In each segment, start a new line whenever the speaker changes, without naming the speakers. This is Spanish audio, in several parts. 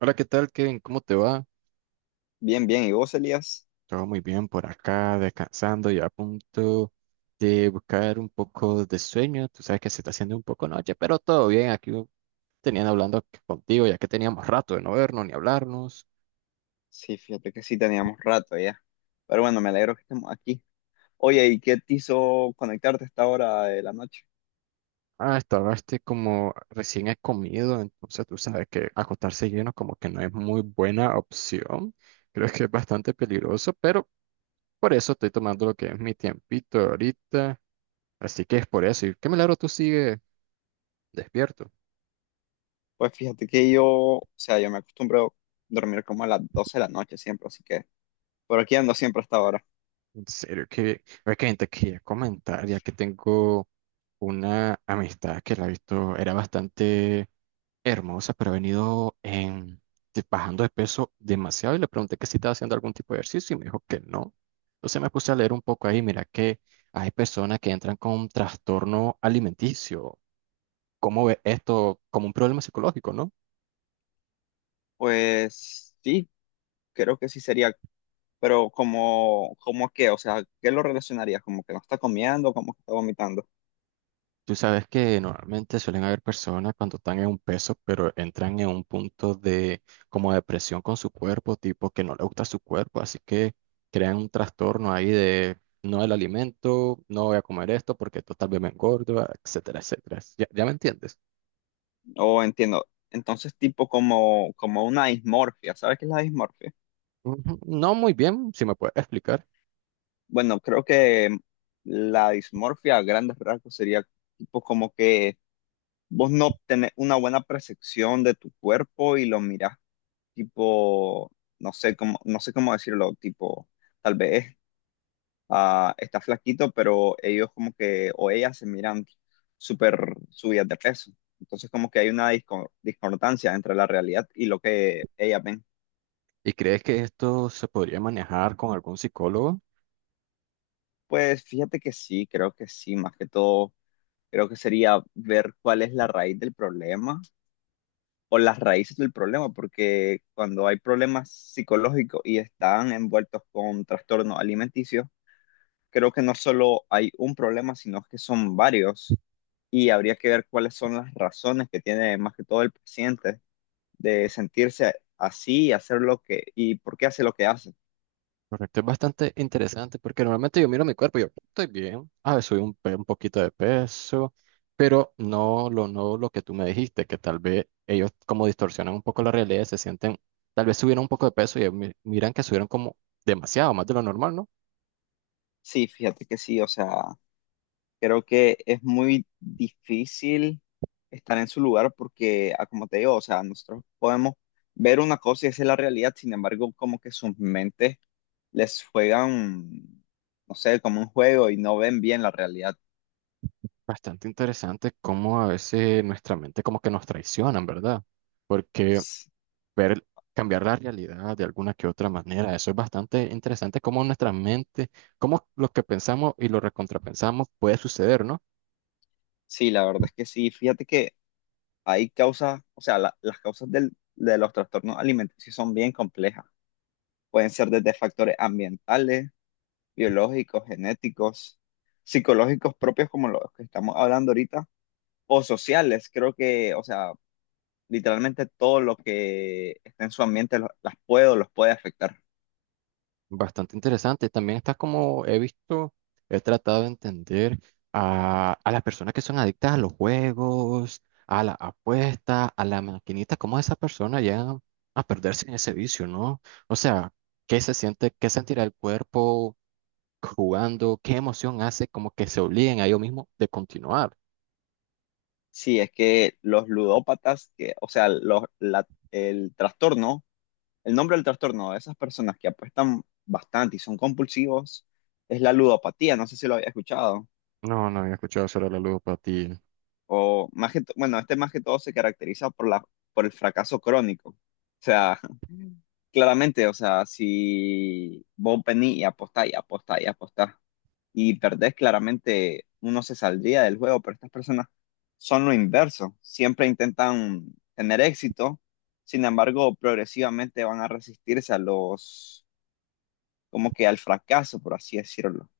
Hola, ¿qué tal, Kevin? ¿Cómo te va?
Bien, bien. ¿Y vos, Elías?
Todo muy bien por acá, descansando y a punto de buscar un poco de sueño. Tú sabes que se está haciendo un poco noche, pero todo bien. Aquí tenían hablando contigo, ya que teníamos rato de no vernos ni hablarnos.
Sí, fíjate que sí teníamos rato ya. Pero bueno, me alegro que estemos aquí. Oye, ¿y qué te hizo conectarte a esta hora de la noche?
Ah, estabas como recién he comido, entonces tú sabes que acostarse lleno como que no es muy buena opción. Creo que es bastante peligroso, pero por eso estoy tomando lo que es mi tiempito ahorita. Así que es por eso. ¿Y qué milagro tú sigues despierto?
Pues fíjate que yo, o sea, yo me acostumbro a dormir como a las 12 de la noche siempre, así que por aquí ando siempre a esta hora.
En serio, que es que te quería comentar, ya que tengo una amistad que la he visto, era bastante hermosa, pero ha venido bajando de peso demasiado y le pregunté que si estaba haciendo algún tipo de ejercicio y me dijo que no. Entonces me puse a leer un poco ahí, mira que hay personas que entran con trastorno alimenticio. ¿Cómo ve esto como un problema psicológico, no?
Pues sí, creo que sí sería, pero como, como qué, o sea, ¿qué lo relacionarías? ¿Como que no está comiendo, como que está vomitando?
Tú sabes que normalmente suelen haber personas cuando están en un peso, pero entran en un punto de como depresión con su cuerpo, tipo que no le gusta su cuerpo, así que crean un trastorno ahí de no el alimento, no voy a comer esto porque esto tal vez me engorda, etcétera, etcétera. ¿Ya me entiendes?
O entiendo, entonces tipo como, como una dismorfia, ¿sabes qué es la dismorfia?
Ujú. No muy bien, si me puedes explicar.
Bueno, creo que la dismorfia a grandes rasgos sería tipo como que vos no tenés una buena percepción de tu cuerpo y lo mirás tipo, no sé cómo, no sé cómo decirlo, tipo, tal vez está flaquito, pero ellos como que, o ellas se miran súper subidas de peso. Entonces como que hay una discordancia entre la realidad y lo que ellas ven.
¿Y crees que esto se podría manejar con algún psicólogo?
Pues fíjate que sí, creo que sí, más que todo, creo que sería ver cuál es la raíz del problema o las raíces del problema, porque cuando hay problemas psicológicos y están envueltos con trastornos alimenticios, creo que no solo hay un problema, sino que son varios y habría que ver cuáles son las razones que tiene más que todo el paciente de sentirse así y hacer lo que y por qué hace lo que hace.
Correcto, es bastante interesante porque normalmente yo miro mi cuerpo y yo estoy bien, ah, subí un poquito de peso, pero no lo que tú me dijiste, que tal vez ellos como distorsionan un poco la realidad, se sienten, tal vez subieron un poco de peso y ellos miran que subieron como demasiado, más de lo normal, ¿no?
Sí, fíjate que sí, o sea, creo que es muy difícil estar en su lugar porque, como te digo, o sea, nosotros podemos ver una cosa y esa es la realidad, sin embargo, como que sus mentes les juegan, no sé, como un juego y no ven bien la realidad.
Bastante interesante cómo a veces nuestra mente como que nos traicionan, ¿verdad? Porque
S-
ver, cambiar la realidad de alguna que otra manera. Eso es bastante interesante, cómo nuestra mente, cómo lo que pensamos y lo recontrapensamos puede suceder, ¿no?
Sí, la verdad es que sí. Fíjate que hay causas, o sea, las causas de los trastornos alimenticios son bien complejas. Pueden ser desde factores ambientales, biológicos, genéticos, psicológicos propios como los que estamos hablando ahorita o sociales, creo que, o sea, literalmente todo lo que está en su ambiente las puede o los puede afectar.
Bastante interesante. También está como he visto, he tratado de entender a las personas que son adictas a los juegos, a la apuesta, a la maquinita, cómo esas personas llegan a perderse en ese vicio, ¿no? O sea, ¿qué se siente, qué sentirá el cuerpo jugando? ¿Qué emoción hace como que se obliguen a ellos mismos de continuar?
Sí, es que los ludópatas, que, o sea, los, el trastorno, el nombre del trastorno de esas personas que apuestan bastante y son compulsivos es la ludopatía, no sé si lo había escuchado,
No, no había escuchado sobre la ludopatía.
o más que, bueno, este más que todo se caracteriza por la, por el fracaso crónico. O sea, claramente, o sea, si vos venís y apostás y apostás y apostás y perdés, claramente uno se saldría del juego, pero estas personas son lo inverso, siempre intentan tener éxito, sin embargo, progresivamente van a resistirse a los, como que al fracaso, por así decirlo,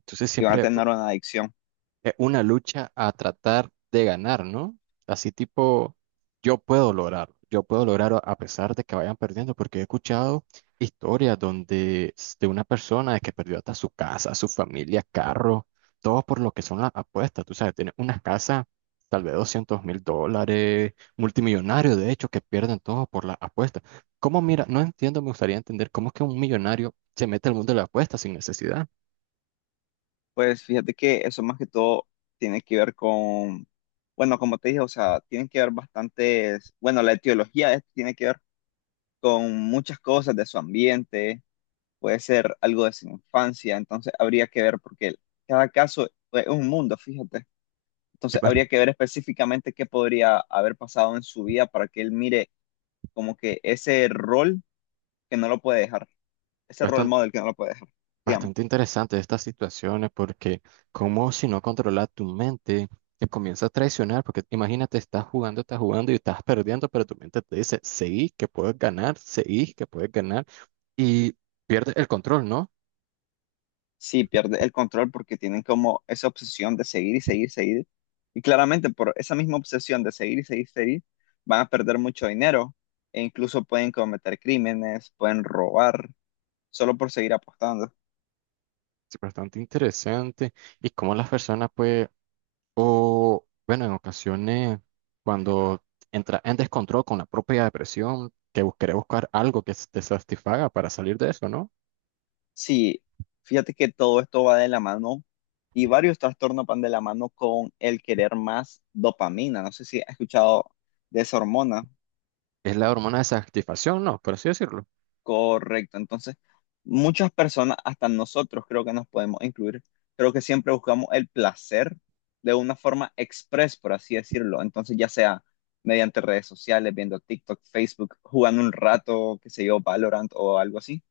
Entonces
y van a
siempre,
tener una adicción.
una lucha a tratar de ganar, ¿no? Así tipo, yo puedo lograrlo a pesar de que vayan perdiendo, porque he escuchado historias de una persona que perdió hasta su casa, su familia, carro, todo por lo que son las apuestas, tú sabes, tiene una casa tal vez $200,000, multimillonario de hecho, que pierden todo por las apuestas. ¿Cómo mira? No entiendo, me gustaría entender cómo es que un millonario se mete al mundo de las apuestas sin necesidad.
Pues fíjate que eso más que todo tiene que ver con, bueno, como te dije, o sea, tiene que ver bastantes, bueno, la etiología de esto tiene que ver con muchas cosas de su ambiente, puede ser algo de su infancia, entonces habría que ver porque cada caso es un mundo, fíjate.
Es
Entonces
bas-
habría que ver específicamente qué podría haber pasado en su vida para que él mire como que ese rol que no lo puede dejar, ese role
bastante
model que no lo puede dejar, digamos.
Bastante interesante estas situaciones porque como si no controlas tu mente, te comienza a traicionar porque imagínate, estás jugando y estás perdiendo, pero tu mente te dice, seguí que puedes ganar, seguí que puedes ganar y pierdes el control, ¿no?
Sí, pierde el control porque tienen como esa obsesión de seguir y seguir. Y claramente por esa misma obsesión de seguir y seguir, van a perder mucho dinero e incluso pueden cometer crímenes, pueden robar, solo por seguir apostando.
Es bastante interesante y cómo las personas pues, o bueno, en ocasiones cuando entras en descontrol con la propia depresión, que querés buscar algo que te satisfaga para salir de eso, ¿no?
Sí, fíjate que todo esto va de la mano y varios trastornos van de la mano con el querer más dopamina. No sé si has escuchado de esa hormona.
Es la hormona de satisfacción, ¿no? Por así decirlo.
Correcto, entonces muchas personas, hasta nosotros creo que nos podemos incluir, creo que siempre buscamos el placer de una forma express, por así decirlo, entonces ya sea mediante redes sociales, viendo TikTok, Facebook, jugando un rato, qué sé yo, Valorant o algo así.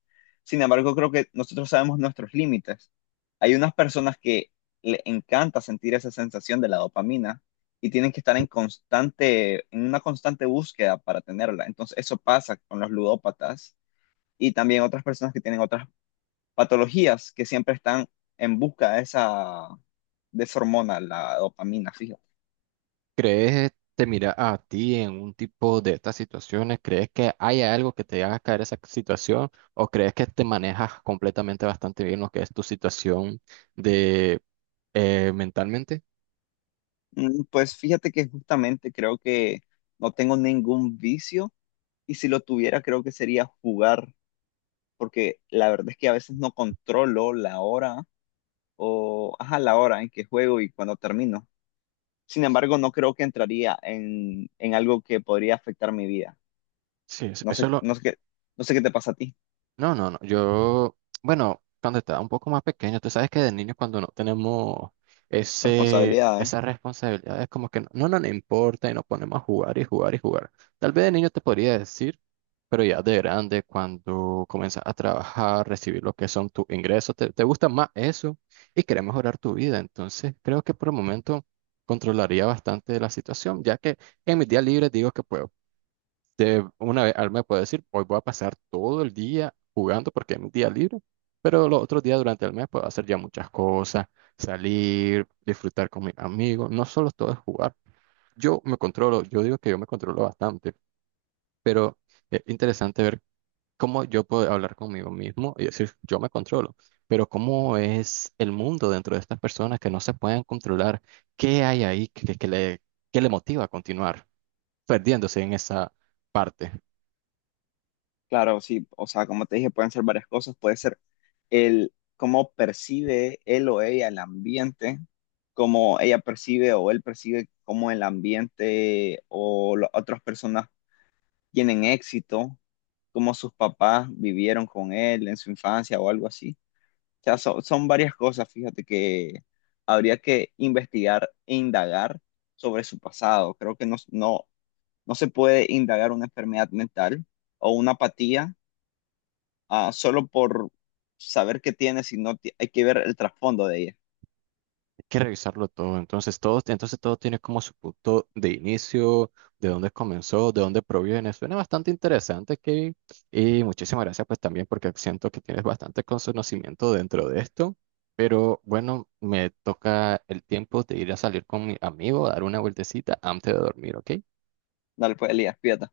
Sin embargo, creo que nosotros sabemos nuestros límites. Hay unas personas que le encanta sentir esa sensación de la dopamina y tienen que estar en constante, en una constante búsqueda para tenerla. Entonces, eso pasa con los ludópatas y también otras personas que tienen otras patologías que siempre están en busca de esa hormona, la dopamina, fíjate.
¿Crees, te mira a ti en un tipo de estas situaciones? ¿Crees que hay algo que te haga caer esa situación? ¿O crees que te manejas completamente bastante bien lo que es tu situación de mentalmente?
Pues fíjate que justamente creo que no tengo ningún vicio y si lo tuviera creo que sería jugar, porque la verdad es que a veces no controlo la hora o, ajá, la hora en que juego y cuando termino. Sin embargo, no creo que entraría en algo que podría afectar mi vida.
Sí,
No
eso
sé,
es lo…
no sé qué, no sé qué te pasa a ti.
No. Yo, bueno, cuando estaba un poco más pequeño, tú sabes que de niños cuando no tenemos
Responsabilidades.
esas responsabilidades, como que no importa y nos ponemos a jugar y jugar y jugar. Tal vez de niño te podría decir, pero ya de grande, cuando comienzas a trabajar, recibir lo que son tus ingresos, te gusta más eso y quieres mejorar tu vida. Entonces, creo que por el momento controlaría bastante la situación, ya que en mis días libres digo que puedo. De una vez, al me puede decir, hoy voy a pasar todo el día jugando porque es mi día libre, pero los otros días durante el mes puedo hacer ya muchas cosas, salir, disfrutar con mis amigos, no solo todo es jugar. Yo me controlo, yo digo que yo me controlo bastante, pero es interesante ver cómo yo puedo hablar conmigo mismo y decir, yo me controlo, pero cómo es el mundo dentro de estas personas que no se pueden controlar, qué hay ahí que le motiva a continuar perdiéndose en esa parte.
Claro, sí, o sea, como te dije, pueden ser varias cosas, puede ser el cómo percibe él o ella el ambiente, cómo ella percibe o él percibe cómo el ambiente o las otras personas tienen éxito, cómo sus papás vivieron con él en su infancia o algo así. O sea, son varias cosas, fíjate que habría que investigar e indagar sobre su pasado. Creo que no, no, no se puede indagar una enfermedad mental o una apatía solo por saber qué tienes y no hay que ver el trasfondo de ella.
Que revisarlo todo. Entonces todo tiene como su punto de inicio, de dónde comenzó, de dónde proviene. Suena bastante interesante, Kevin. Y muchísimas gracias pues también porque siento que tienes bastante conocimiento dentro de esto. Pero bueno, me toca el tiempo de ir a salir con mi amigo, dar una vueltecita antes de dormir, ¿ok?
Dale, pues, Elías, pídate.